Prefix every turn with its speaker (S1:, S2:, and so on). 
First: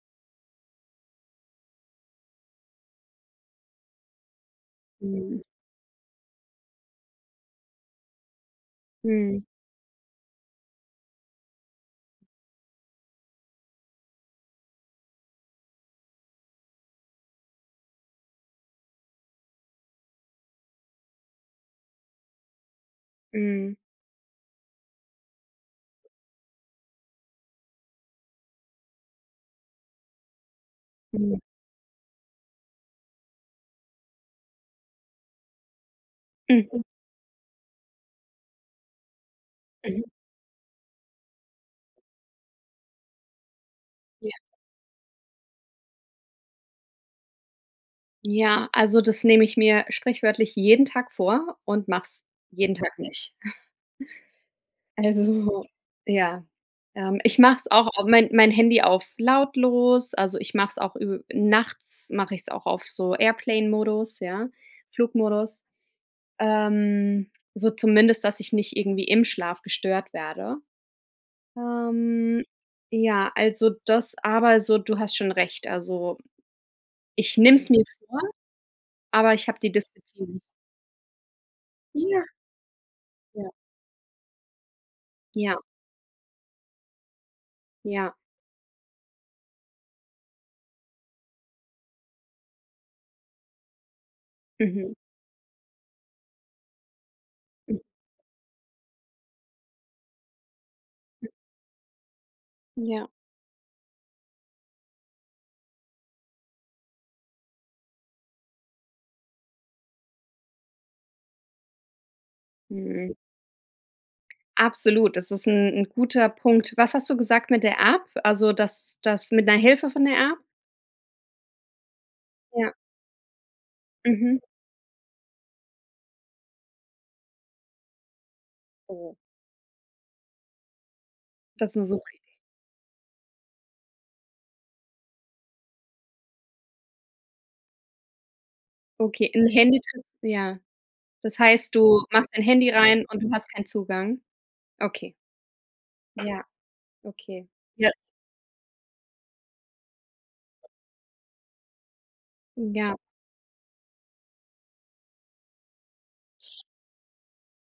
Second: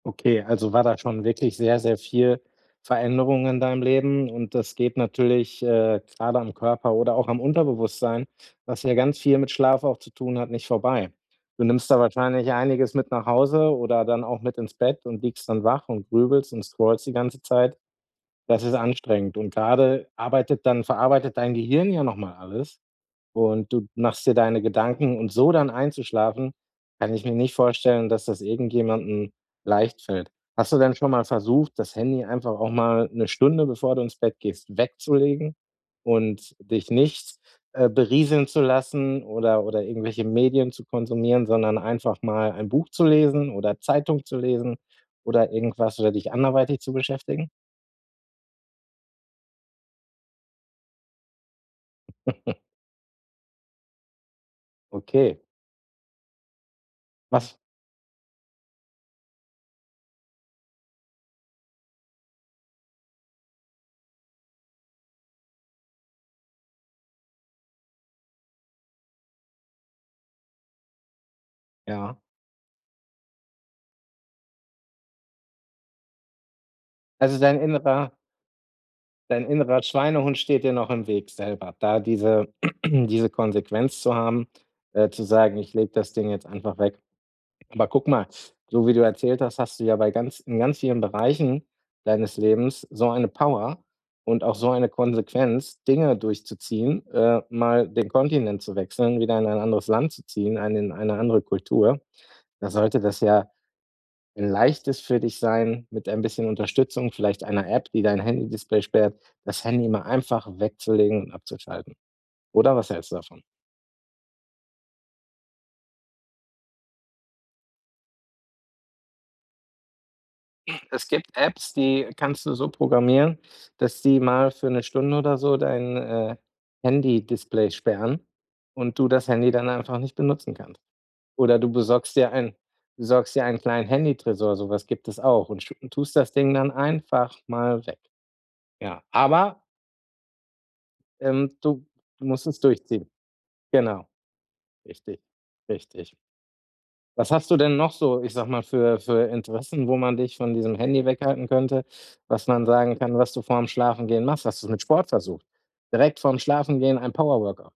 S1: Okay, also war da schon wirklich sehr, sehr viel Veränderung in deinem Leben, und das geht
S2: Mhm.
S1: natürlich, äh, grade am Körper oder auch am Unterbewusstsein- was ja ganz viel
S2: Mhm.
S1: mit Schlaf auch zu tun hat- nicht vorbei. Du nimmst da wahrscheinlich einiges mit nach Hause oder dann auch mit ins Bett und liegst dann wach und grübelst und scrollst die ganze Zeit. Das ist anstrengend und grade arbeitet dann verarbeitet dein Gehirn ja noch mal alles, und
S2: Mhm.
S1: du machst dir deine Gedanken und so dann einzuschlafen, kann ich mir nicht vorstellen, dass das irgendjemandem leicht fällt. Hast du denn schon mal
S2: Mhm.
S1: versucht, das Handy einfach auch mal 'ne Stunde, bevor du ins Bett gehst, wegzulegen und
S2: Mhm.
S1: dich nicht, äh, berieseln zu lassen oder oder
S2: Mhm.
S1: irgendwelche Medien zu konsumieren, sondern einfach mal ein Buch zu lesen oder Zeitung
S2: Ja.
S1: zu lesen oder irgendwas oder dich anderweitig zu beschäftigen?
S2: Ja, also das nehme ich mir sprichwörtlich jeden Tag vor und mache es jeden Tag nicht.
S1: Okay.
S2: Also, ja, ähm, ich
S1: Was
S2: mache es auch au mein mein Handy auf lautlos, also ich mache es auch ü nachts mach ich's auch auf so Airplane Modus, ja, Flugmodus, ähm, so zumindest, dass ich nicht irgendwie im Schlaf gestört werde.
S1: Ja.
S2: Ähm, ja, also das aber so, du hast schon recht, also, ich
S1: Also,
S2: nehme
S1: dein
S2: es mir
S1: innerer
S2: vor, aber
S1: dein
S2: ich habe die
S1: innerer
S2: Disziplin
S1: Schweinehund
S2: nicht.
S1: steht dir noch im Weg selber, da
S2: Ja.
S1: diese, diese
S2: Ja.
S1: Konsequenz zu haben, äh, zu sagen:
S2: Ja.
S1: „Ich lege das Ding jetzt einfach weg.“ Aber guck
S2: Ja.
S1: mal, du wie du erzählt hast, hast du ja bei ganz in ganz vielen Bereichen deines Lebens so eine Power und auch so eine
S2: Mhm.
S1: Konsequenz, Dinge durchzuziehen, äh,
S2: [unintelligible]
S1: mal den Kontinent zu wechseln, wieder in ein anderes Land zu ziehen, eine in eine
S2: Hm.
S1: andere Kultur. Da sollte
S2: Ja.
S1: das ja 'n Leichtes für dich sein, mit ein bisschen Unterstützung, vielleicht einer App, die dein Handydisplay sperrt, das Handy mal einfach wegzulegen und abzuschalten. Oder, was hältst
S2: Mhm.
S1: du davon?
S2: Absolut, das ist 'n 'n guter Punkt. Was hast du gesagt mit der App, also, das das mit 'ner Hilfe von der App?
S1: Es gibt Apps, die kannst du so
S2: Ja.
S1: programmieren, dass die
S2: Mhm.
S1: mal für 'ne Stunde oder so dein, äh, Handy-Display sperren und du
S2: Oh.
S1: das Handy dann einfach nicht benutzen kannst. Oder du
S2: Das ist 'ne super
S1: besorgst
S2: Idee.
S1: dir einen besorgst dir einen kleinen Handytresor, so was gibt es auch und schu tust das Ding dann einfach mal weg. Ja,
S2: Okay, 'n
S1: aber
S2: Handy-Tres ja. Das
S1: ähm,
S2: heißt,
S1: du
S2: du
S1: du
S2: machst dein
S1: musst es
S2: Handy rein
S1: durchziehen.
S2: und du hast keinen
S1: Genau.
S2: Zugang? Okay.
S1: Richtig, richtig.
S2: Ja.
S1: Was
S2: Okay.
S1: hast du denn noch
S2: Ja.
S1: so- ich sage mal- für für Interessen, wo man dich von diesem Handy weghalten könnte? Was man
S2: M Ja.
S1: sagen kann, was du vorm Schlafengehen machst? Hast du es mit Sport versucht? Direkt vorm Schlafengehen ein Power-Workou